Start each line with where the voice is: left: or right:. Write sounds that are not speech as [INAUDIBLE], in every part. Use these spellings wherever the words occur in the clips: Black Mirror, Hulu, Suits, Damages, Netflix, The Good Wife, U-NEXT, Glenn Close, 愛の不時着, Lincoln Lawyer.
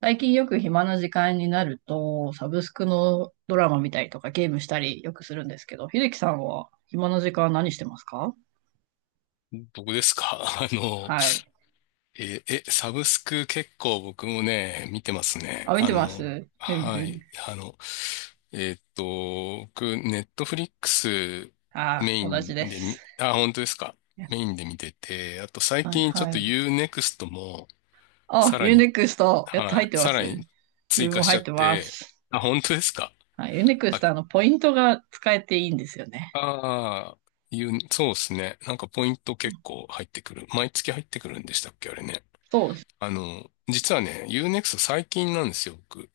right: 最近よく暇な時間になると、サブスクのドラマ見たりとかゲームしたりよくするんですけど、秀樹さんは暇な時間何してますか？
left: 僕ですか？ [LAUGHS]
right: はい。
left: サブスク結構僕もね、見てます
right: あ、
left: ね。
right: 見てます？ふんふ
left: は
right: ん。
left: い。僕、ネットフリックス
right: あ
left: メイ
right: ー、同
left: ン
right: じで
left: で
right: す。
left: み、あ、本当ですか？メインで見てて、あと最
right: はい、
left: 近ちょっ
right: は
left: と
right: い。
left: ユーネクストも
right: あ、
left: さら
right: ユー
left: に、
right: ネクスト、やっと
left: は
right: 入っ
left: い、
right: てま
left: さら
right: す。
left: に追
right: 自分
left: 加
right: も
left: し
right: 入
left: ちゃ
right: っ
left: っ
right: てま
left: て、
right: す。
left: あ、本当ですか？
right: はい、ユーネクス
left: あ、
right: ト、ポイントが使えていいんですよね。
left: あー、そうですね。なんかポイント結構入ってくる。毎月入ってくるんでしたっけ、あれね。
right: そうです。
left: 実はね、ユーネ e クスト最近なんですよ、僕。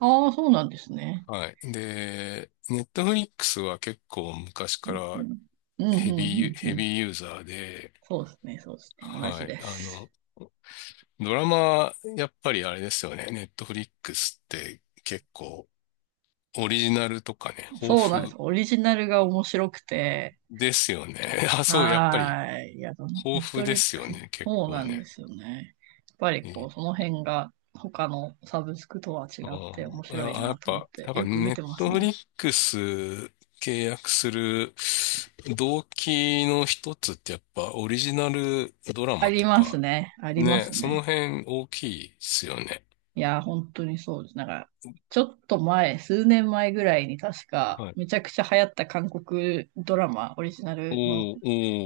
right: ああ、そうなんですね。
left: はい。で、Netflix は結構昔か
right: う
left: ら
right: ん、うん、
left: ヘ
right: う
left: ビ
right: ん、
left: ー、
right: うん。
left: ヘ
right: うん、
left: ビーユーザーで、
right: そうですね、そうですね。同
left: は
right: じ
left: い。
right: です。
left: ドラマ、やっぱりあれですよね。Netflix って結構オリジナルとかね、豊
right: そうなんです。
left: 富
right: オリジナルが面白くて、
left: ですよね。[LAUGHS] あ、そう、やっぱり
right: はーい。いや、ネッ
left: 豊富
right: ト
left: で
right: リッ
left: す
right: ク
left: よ
right: ス、
left: ね、結
right: そう
left: 構
right: なんで
left: ね。
right: すよね。やっぱり
left: え
right: こ
left: ー
right: う、その辺が他のサブスクとは違
left: あ
right: って面白い
left: あ、あや
right: な
left: っ
right: と思っ
left: ぱ、
right: て、
left: なんか
right: よく見
left: ネ
right: てま
left: ッ
right: す
left: トフリ
right: ね。
left: ックス契約する動機の一つってやっぱオリジナルドラ
right: あ
left: マ
right: り
left: と
right: ます
left: か、
right: ね。ありま
left: ね、
right: す
left: その
right: ね。
left: 辺大きいですよね。
right: いや、本当にそうです。なんか、ちょっと前、数年前ぐらいに確か、
left: はい。
right: めちゃくちゃ流行った韓国ドラマ、オリジナルの
left: おー、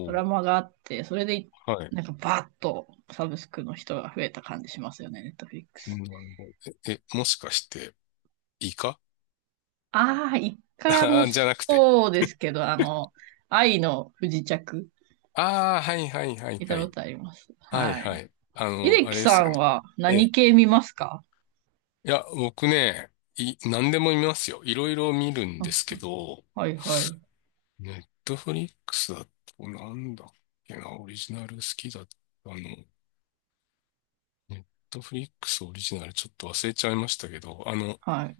right: ド
left: お
right: ラ
left: ー、
right: マがあって、それで、
left: はい。
right: なんかバーッとサブスクの人が増えた感じしますよね、ネットフリックス。
left: なるほど。もしかして、イカ
right: ああ、一
left: [LAUGHS]
right: 回も。
left: じゃなくて。
right: そうですけど、愛の不時着、
left: ああ、はいはいはい
right: 見た
left: は
right: こ
left: い。
right: とあります。
left: はい
right: は
left: は
right: い。
left: い。
right: 秀
left: あ
right: 樹
left: れで
right: さ
left: すよ
right: ん
left: ね。
right: は
left: え
right: 何
left: え。
right: 系見ますか？
left: いや、僕ね、何でも見ますよ。いろいろ見るんで
right: あ、
left: すけど、
right: はいはい。
left: ネットフリックスだと、なんだっけな、オリジナル好きだった。の、ネットフリックスオリジナルちょっと忘れちゃいましたけど、
right: はい。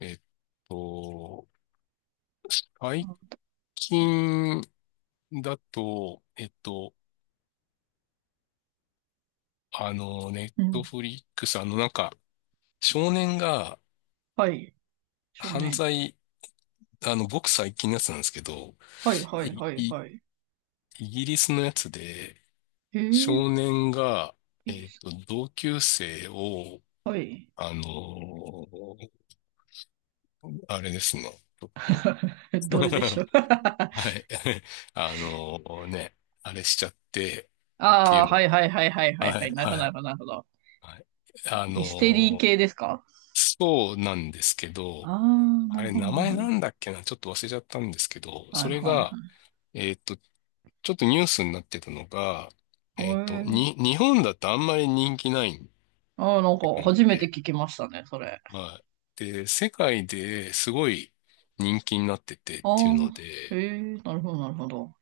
left: えっと、最近だと、ネッ
right: う
left: ト
right: ん。
left: フリックス、なんか、少年が
right: はい。少
left: 犯
right: 年。
left: 罪、ごく最近のやつなんですけど、
right: はいはい
left: い、
right: はい
left: い、
right: はい。
left: イギリスのやつで、
right: えー、
left: 少年が、
right: いいっす。
left: 同級生を、
right: はい。
left: あのあれですね。ちょっと。
right: [LAUGHS] ど
left: [LAUGHS]
right: れでしょう？
left: は
right: [LAUGHS]
left: い。[LAUGHS] あのね、あれしちゃってってい
right: ああ、
left: う
right: は
left: の。
right: いはいはいはいはい
left: は
right: はい。
left: い、
right: なるほど
left: は
right: なる
left: い、
right: ほどなるほど。
left: はい。あ
right: ミステリー
left: の
right: 系ですか？
left: そうなんですけど、
right: ああー、
left: あ
right: なる
left: れ
right: ほど
left: 名
right: なる
left: 前
right: ほど。
left: なんだっけな、ちょっと忘れちゃったんですけど、
right: は
left: そ
right: い
left: れ
right: はいは
left: が、
right: い。
left: えっと、ちょっとニュースになってたのが、
right: えー、
left: 日本だとあんまり人気ないっ
right: ああ、なん
left: て
right: か
left: 感じ
right: 初めて
left: で、
right: 聞きましたね、それ。
left: はい。で、世界ですごい人気になってて
right: あ
left: っていうの
right: あ、へ
left: で、
right: え、なるほど、なるほど。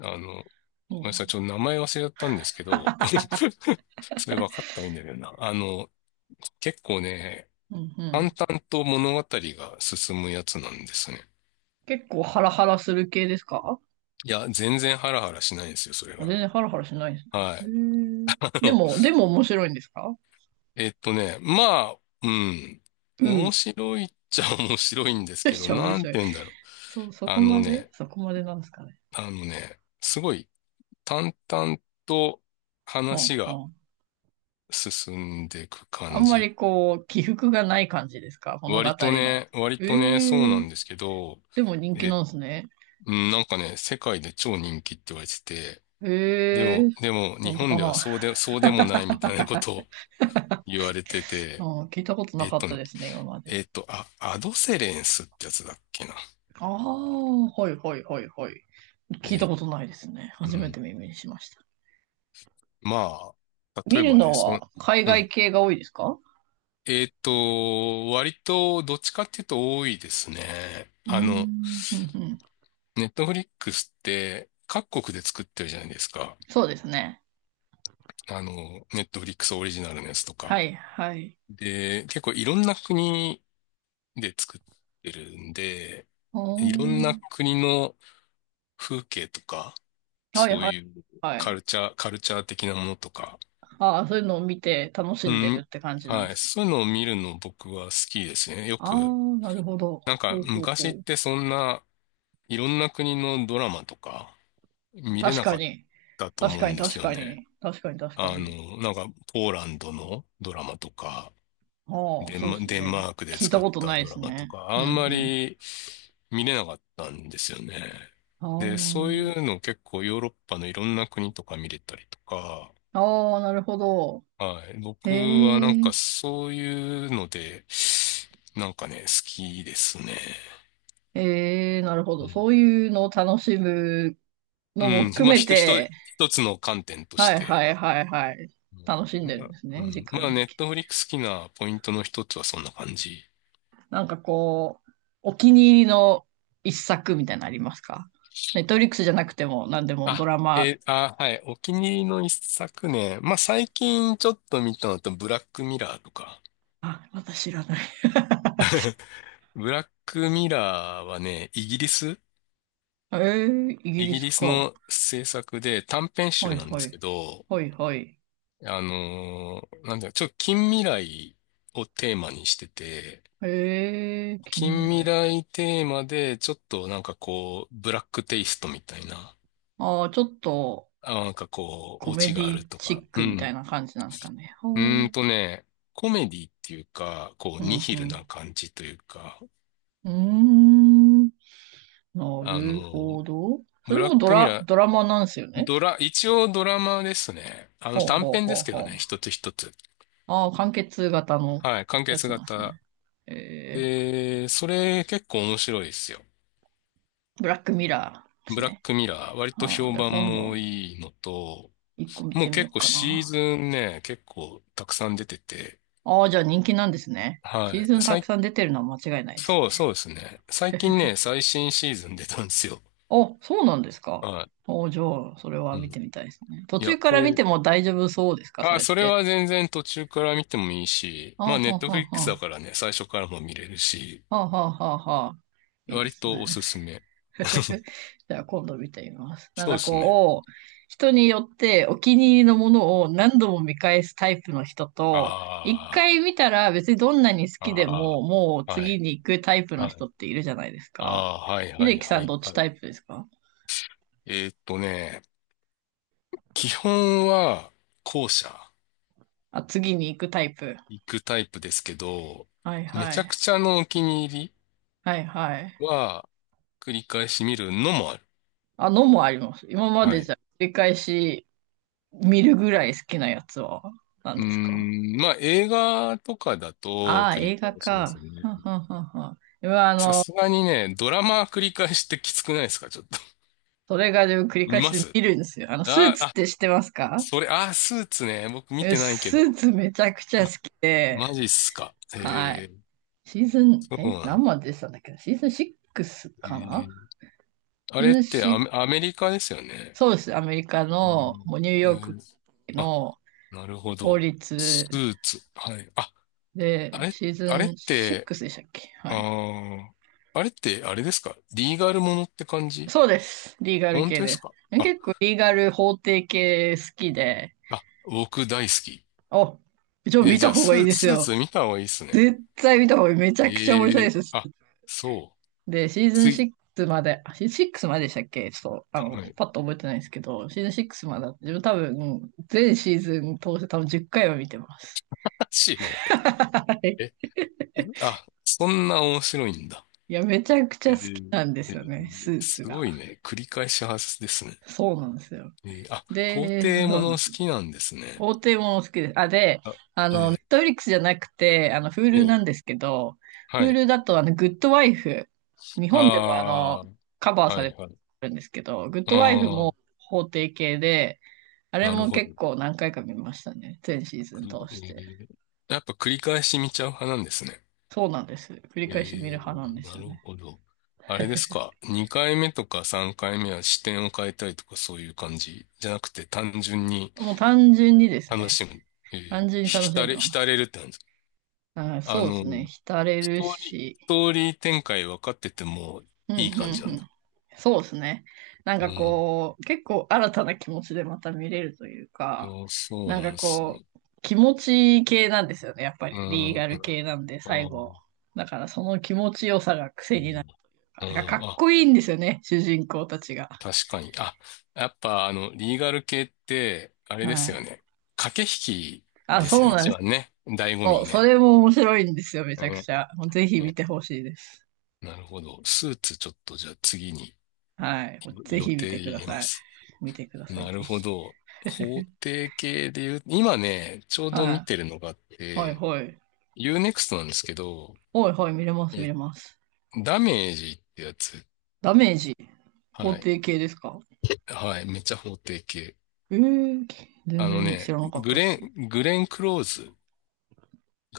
left: あの
right: そう
left: ごめんな
right: な
left: さい。
right: ん
left: ちょっと
right: だ。
left: 名前忘れちゃったんですけど、[LAUGHS] それ分かった方がいいんだけどな。結構ね、
right: うん、う
left: 淡
right: ん。
left: 々と物語が進むやつなんですね。
right: 結構ハラハラする系ですか？
left: いや、全然ハラハラしないんですよ、それ
right: あ、
left: が。
right: 全然ハラハラしないです
left: はい。
right: ね。へえ、
left: [LAUGHS] あ
right: で
left: の、
right: も、でも面白いんですか？
left: まあ、うん。
right: うん。
left: 面白いっちゃ面白いんです
right: めっ
left: けど、
right: ちゃ面
left: なん
right: 白い。
left: て言うんだろう。
right: そう、そ
left: あ
right: こ
left: の
right: まで
left: ね、
right: そこまでなんですかね。
left: あのね、すごい淡々と
right: は
left: 話
right: あ、
left: が
right: は
left: 進んでいく
right: あ。あ
left: 感
right: んま
left: じ。
right: りこう、起伏がない感じですか、物語
left: 割と
right: の。
left: ね、割
right: え
left: とね、そうな
right: え、
left: んですけど、
right: でも人気
left: えっ
right: なんですね。
left: うん、なんかね、世界で超人気って言われてて、で
right: え
left: も、
right: え、
left: でも、日
right: 本当
left: 本
right: か
left: では
right: な。
left: そうでもないみたいなことを [LAUGHS] 言われて
right: う
left: て、
right: ん、聞いたことな
left: えっ
right: かっ
left: と
right: た
left: ね、
right: ですね、今まで。
left: えっと、あ、アドセレンスってやつだっけな。
right: ああ、はいはいはいはい。
left: え
right: 聞いた
left: ー、
right: ことないですね。
left: う
right: 初め
left: ん。
right: て耳にしました。
left: まあ、例
right: 見
left: え
right: る
left: ばね、
right: のは海
left: う
right: 外
left: ん。
right: 系が多いですか？
left: 割と、どっちかっていうと多いですね。
right: うーん、うん、うん。
left: ネットフリックスって、各国で作ってるじゃないですか。
right: そうですね。
left: ネットフリックスオリジナルのやつと
right: は
left: か。
right: い、はい。
left: で、結構いろんな国で作ってるんで、
right: お
left: いろんな
right: ー、
left: 国の風景とか、
right: はい、
left: そう
right: はい、
left: いう
right: は
left: カ
right: い。
left: ルチャー、カルチャー的なものとか、
right: ああ、そういうのを見て楽し
left: う
right: んでる
left: ん、
right: って感じなんで
left: は
right: す
left: い、
right: か。
left: そういうのを見るの僕は好きですね。よ
right: あ
left: く、
right: あ、なるほど。
left: なんか
right: ほうほう
left: 昔
right: ほ
left: っ
right: う。
left: てそんないろんな国のドラマとか見れ
right: 確
left: な
right: か
left: かっ
right: に。
left: たと
right: 確
left: 思う
right: かに、
left: んで
right: 確
left: すよ
right: か
left: ね。
right: に。確かに、確かに。
left: なんかポーランドのドラマとか、
right: ああ、そうです
left: デン
right: ね。
left: マークで
right: 聞いた
left: 作っ
right: こと
left: た
right: ないで
left: ドラ
right: す
left: マと
right: ね。
left: か、
right: う
left: あ
right: ん、
left: んま
right: う
left: り見れなかったんですよね。で、そうい
right: ん。
left: うの結構ヨーロッパのいろんな国とか見れたりとか、
right: ああ、ああ、なるほど。
left: はい。
right: へ
left: 僕はなんか
right: え。
left: そういうので、なんかね、好きですね。
right: ええ、なるほ
left: う
right: ど。
left: ん。
right: そういうのを楽しむ
left: う
right: のも
left: ん。
right: 含
left: まあ、
right: め
left: ひと、ひと
right: て、
left: 一つの観点とし
right: はいは
left: て。
right: いはいはい。楽しん
left: うん、
right: でる
left: な
right: んです
left: う
right: ね、時
left: んまあ、
right: 間
left: ネ
right: 的
left: ッ
right: に。
left: トフリックス好きなポイントの一つはそんな感じ
right: なんかこう、お気に入りの一作みたいなのありますか？ネットフリックスじゃなくても何でもド
left: あ、
right: ラマ、
left: はい。お気に入りの一作ねまあ、最近ちょっと見たのと、ブラックミラーとか。
right: あ、私知らない。
left: [LAUGHS] ブラックミラーはね、イギリス
right: ええ、イギ
left: イ
right: リ
left: ギ
right: ス
left: リス
right: か。
left: の制作で短編
right: は
left: 集
right: い
left: なんで
right: は
left: すけ
right: い。
left: ど、
right: はいはい。
left: なんだよ、ちょっと近未来をテーマにしてて、
right: ええ、近未
left: 近未
right: 来。
left: 来テーマでちょっとなんかこう、ブラックテイストみたいな、
right: ああ、ちょっと
left: あ、なんかこ
right: コ
left: う、オ
right: メ
left: チ
right: デ
left: があ
right: ィ
left: ると
right: チ
left: か、
right: ッ
left: う
right: クみたい
left: ん。
right: な感じなんですかね。
left: うー
right: ほ
left: ん
right: う、
left: とね、コメディっていうか、こう、
right: う
left: ニ
right: ん
left: ヒ
right: う
left: ルな
right: ん。
left: 感じというか、
right: うーん。な
left: あ
right: るほ
left: の、
right: ど。そ
left: ブ
right: れ
left: ラッ
right: も
left: クミラー、
right: ドラマなんですよね。
left: 一応ドラマですね。
right: ほう
left: 短
right: ほう
left: 編で
right: ほう
left: すけど
right: ほう。
left: ね、一つ一つ。
right: ああ、完結型の
left: はい、完
right: やつ
left: 結
right: なんです
left: 型。
right: ね。え
left: で、それ結構面白いですよ。
right: ー、ブラックミラーです
left: ブラッ
right: ね。
left: クミラー、割と
right: ああ、
left: 評
right: じゃあ
left: 判
right: 今
left: も
right: 度、
left: いいのと、
right: 一個見
left: も
right: て
left: う
right: みよ
left: 結
right: う
left: 構
right: か
left: シー
right: な。
left: ズンね、結構たくさん出てて、
right: ああ、じゃあ人気なんですね。シ
left: は
right: ーズ
left: い、
right: ンたくさん出てるのは間違いないですね。
left: そうですね。最近ね、最新シーズン出たんですよ。
right: あ、そうなんですか。
left: は
right: お、じゃあ、それは
left: い。う
right: 見て
left: ん
right: みたいですね。途
left: いや、
right: 中か
left: こ
right: ら見
left: れ、
right: ても大丈夫そうですか、そ
left: あ、
right: れっ
left: それ
right: て。
left: は全然途中から見てもいいし、
right: あ
left: まあ
right: あ、
left: ネ
right: は
left: ッ
right: あ
left: ト
right: は
left: フ
right: あ
left: リ
right: は
left: ックスだ
right: あ。
left: からね、最初からも見れるし、
right: はあはあはあはあ。いいで
left: 割
right: す
left: と
right: ね。
left: おすすめ。
right: [LAUGHS] じゃあ今度見てみます。なん
left: そうで
right: か
left: すね。
right: こう、人によってお気に入りのものを何度も見返すタイプの人と、一
left: あ
right: 回見たら別にどんなに好
left: あ、
right: きで
left: あ
right: ももう
left: あ、は
right: 次
left: い、
right: に行くタイプの
left: は
right: 人
left: い、
right: っているじゃないです
left: あ
right: か。
left: あ、はい、は
right: 秀
left: い、
right: 樹さ
left: は
right: ん
left: い、
right: どっち
left: は
right: タ
left: い。
right: イプですか？
left: えーっとね、基本は後者
right: あ、次に行くタイプ。
left: 行くタイプですけど、
right: はい
left: め
right: は
left: ちゃく
right: い。
left: ちゃのお気に入り
right: はいはい。
left: は繰り返し見るのもある。
right: あのもあります。今ま
left: は
right: でじ
left: い。
right: ゃ繰り返し見るぐらい好きなやつは何ですか？
left: まあ映画とかだと
right: ああー、
left: 繰り
right: 映画
left: 返しで
right: か。
left: すね。
right: はんはんはんはん。今
left: さすがにね、ドラマ繰り返してきつくないですか？ちょっと。
right: それがでも繰り
left: 見
right: 返し
left: ま
right: で
left: す。
right: 見るんですよ。スー
left: あー、
right: ツっ
left: あ、
right: て知ってますか？
left: それ、スーツね。僕見
right: え、
left: てないけ
right: スー
left: ど。
right: ツめちゃくちゃ好
left: あ、
right: きで、
left: マジっすか？
right: はい。
left: へー、
right: シーズン、
left: そう
right: え、
left: なん
right: 何
left: だ。
right: まで出てたんだっけな、シーズン6
left: え
right: かな。
left: ーあ
right: シー
left: れっ
right: ズン
left: て
right: シック
left: ア
right: ス。
left: メリカですよね？
right: そうです。アメリカ
left: う
right: の、
left: ん。
right: もうニューヨーク
left: あ、
right: の
left: なるほ
right: 法
left: ど。
right: 律
left: スーツ。はい。あ、あ
right: で、
left: れ、
right: シーズ
left: あれ
right: ン
left: って、
right: 6でしたっけ？
left: あ
right: はい。
left: ー、あれって、あれですか？リーガルものって感じ？
right: そうです。リーガル
left: 本
right: 系
left: 当です
right: で。
left: か？
right: え、
left: あ、
right: 結構リーガル法廷系好きで、
left: 僕大好き。
right: お、ちょ、見
left: じ
right: た
left: ゃあ、
right: 方がいいです
left: スー
right: よ。
left: ツ見た方がいいっすね。
right: 絶対見た方がいい。めちゃくちゃ面白
left: え
right: い
left: え
right: です。
left: あ、そう。
right: で、シー
left: つ
right: ズ
left: い、
right: ン6まで、シーズン6まででしたっけ、ちょっと、
left: はい。
right: パッと覚えてないんですけど、シーズン6までスまで自分多分、全シーズン通して多分10回は見てます。
left: マジで。
right: [LAUGHS] はい。
left: え、そんな面白いんだ。
right: いや、めちゃくち
left: え
right: ゃ好き
left: ー
right: なんで
left: え
right: すよ
left: ー
right: ね、スーツ
left: す
right: が。
left: ごいね。繰り返し派ですね。
right: そうなんですよ。
left: 法
right: で、
left: 廷も
right: そう
left: の
right: なんです
left: 好
right: よ。
left: きなんですね。
right: 法廷もの好きです。あ、で、
left: あ、
right: ネッ
left: え
right: トフリックスじゃなくて、
left: ー
right: Hulu
left: え
right: なん
left: ー
right: ですけど、
left: はい。
right: Hulu だと、グッドワイフ、日
left: あ
right: 本でも
left: あ、
right: カバーさ
left: は
right: れ
left: い、
right: て
left: はい。
right: るんですけど、グッドワイフ
left: ああ、
right: も法廷系で、あれ
left: なる
right: も
left: ほ
right: 結
left: ど。
right: 構何回か見ましたね。全シーズ
left: く
right: ン通
left: え
right: して。
left: ーやっぱ繰り返し見ちゃう派なんですね。
right: そうなんです。繰り
left: え
right: 返し見
left: え、
right: る派なんです
left: な
right: よ
left: る
right: ね。
left: ほど。あれですか？2回目とか3回目は視点を変えたりとかそういう感じじゃなくて単純に
right: もう単純にです
left: 楽
right: ね。
left: しむ。え
right: 単
left: え、
right: 純に楽しんでます。
left: 浸れるって感じですか？
right: あ、
left: あ
right: そうで
left: の、
right: すね。浸れ
left: ス
right: る
left: トーリー、
right: し。
left: ストーリー展開分かってても
right: うん、う
left: いい
right: ん、
left: 感じな
right: う
left: んだ。
right: ん。そうですね。なん
left: う
right: か
left: ん。
right: こう、結構新たな気持ちでまた見れるというか、
left: そうそう
right: なん
left: なん
right: か
left: です
right: こ
left: ね。
right: う、気持ち系なんですよね。やっぱ
left: う
right: りリーガ
left: ん。
right: ル
left: あ、
right: 系なんで、最
left: う
right: 後。
left: ん。
right: だからその気持ちよさが癖になる。
left: う
right: なんかか
left: ん
right: っ
left: あ、
right: こいいんですよね。主人公たちが。
left: 確かに。やっぱリーガル系って、あれ
right: は
left: ですよ
right: い。
left: ね。駆け引き
right: あ、
left: ですよ
right: そう
left: ね。
right: なん
left: 一
right: です。
left: 番ね。醍醐
right: そう、
left: 味
right: そ
left: ね。
right: れも面白いんですよ、めちゃく
left: ね、
right: ちゃ。もうぜひ見
left: ね。
right: てほしいです。
left: なるほど。スーツちょっとじゃあ次に
right: はい。もうぜ
left: 予
right: ひ見
left: 定
right: てく
left: 入
right: だ
left: れま
right: さい。
left: す。
right: 見てください、
left: なる
right: ぜ
left: ほ
right: ひ。
left: ど。法定系で言う、今ね、ちょうど見
right: は
left: てるのがあっ
right: い。はい、
left: て、
right: はい。
left: Unext なんですけど、
right: はい、はい、見れます、見
left: え、
right: れます。
left: ダメージってやつ。
right: ダメージ、法
left: はい。
right: 定系ですか？
left: はい。めっちゃ法定系。
right: えー、全
left: あの
right: 然知
left: ね、
right: らなかっ
left: グ
right: たで
left: レ
right: す。
left: ン、グレン・クローズ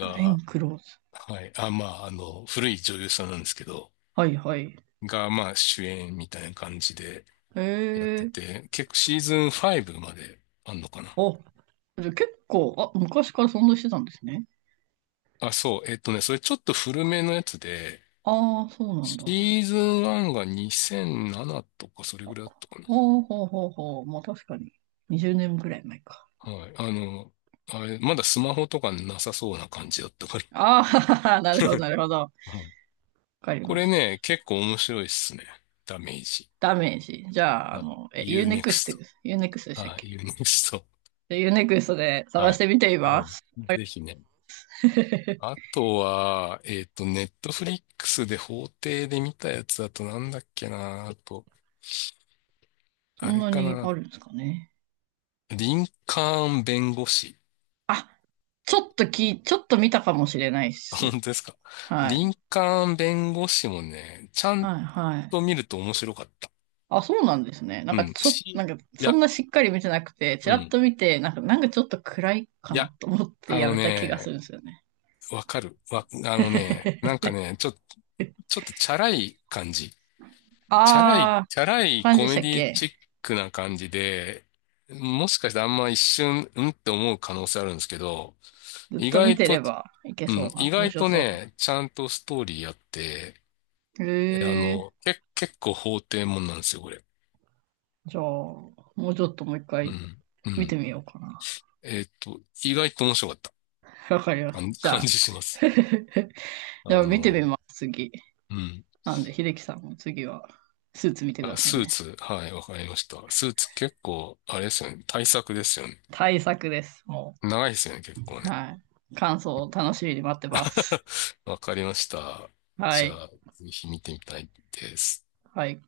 right: グレン・クローズ。
left: はい。あ、まあ、古い女優さんなんですけど、
right: はい、はい。
left: が、まあ、主演みたいな感じで
right: え
left: やって
right: ー、
left: て、結構シーズン5まであんのかな。
right: あ、じゃあ結構、あ、昔からそんなしてたんですね。
left: あ、そう。それちょっと古めのやつで、
right: ああ、そうなん
left: シ
right: だ。
left: ーズン1が2007とかそれぐらいだったかな。
right: ほうほうほうほう。まあ確かに。20年ぐらい前か。
left: はい。あれ、まだスマホとかなさそうな感じだったから。
right: ああ、[LAUGHS] なるほど、なるほど。
left: はい。
right: かり
left: こ
right: ま
left: れ
right: した。
left: ね、結構面白いっすね。ダメージ。
right: ダメージ。じゃあ、
left: は
right: え、
left: い。
right: Unext、u ネ、
left: U-NEXT。
right: e、 x、 t でしたっ
left: は
right: け？
left: い。u ネクスト。
right: でユーネクストで探
left: は
right: し
left: い。
right: てみてい
left: は
right: ま
left: い。
right: す。あれ、
left: ぜひね。あ
right: [LAUGHS]
left: とは、ネットフリックスで法廷で見たやつだとなんだっけな。あと、
right: そ
left: あ
right: ん
left: れ
right: な
left: か
right: にあ
left: な。
right: るんですかね。
left: リンカーン弁護士。
right: あ、ちょっとき、ちょっと見たかもしれないっす。
left: 本当ですか？
right: はい。
left: 林間弁護士もね、ちゃん
right: はい、はい。
left: と見ると面白かった。
right: あ、そうなんですね。なん
left: う
right: か
left: ん。
right: ちょ、なんか
left: い
right: そ
left: や、
right: んなしっかり見てなくて、ち
left: う
right: らっ
left: ん。
right: と見て、なんか、なんかちょっと暗いか
left: いや、
right: なと思って
left: あ
right: や
left: の
right: めた気がす
left: ね、
right: るんですよね。
left: わかる。あのね、なんかね、ちょっとチャラい感じ。チャラい、
right: あ
left: チャラ
right: ー、
left: い
right: 感じ
left: コ
right: でし
left: メ
right: たっ
left: ディ
right: け？
left: チックな感じで、もしかしてあんま一瞬、うんって思う可能性あるんですけど、
right: ずっ
left: 意
right: と見
left: 外
right: てれ
left: と、
right: ばいけ
left: うん、
right: そうな、
left: 意
right: 面
left: 外
right: 白
left: と
right: そうな。
left: ね、ちゃんとストーリーあって、
right: へ
left: えあ
right: ー。
left: の、け、結構法廷もんなんですよ、これ。
right: じゃあ、もうちょっともう一
left: う
right: 回
left: ん。う
right: 見て
left: ん。
right: みようかな。
left: 意外と面白かった
right: わかりました。
left: [LAUGHS]
right: じ
left: 感
right: ゃ
left: じ
right: あ、
left: します。
right: [LAUGHS] じゃ
left: あ
right: あ見て
left: の、
right: みます、次。
left: うん。
right: なんで、秀樹さんも次はスーツ見てく
left: あ、
right: ださ
left: ス
right: い
left: ー
right: ね。
left: ツ、はい、わかりました。スーツ結構、あれですよね。対策ですよね。
right: 大作です、も
left: 長いですよね、結構
right: う。
left: ね。
right: はい。感想を楽しみに待ってます。
left: わかりました。
right: は
left: じゃ
right: い。
left: あ、ぜひ見てみたいです。
right: はい。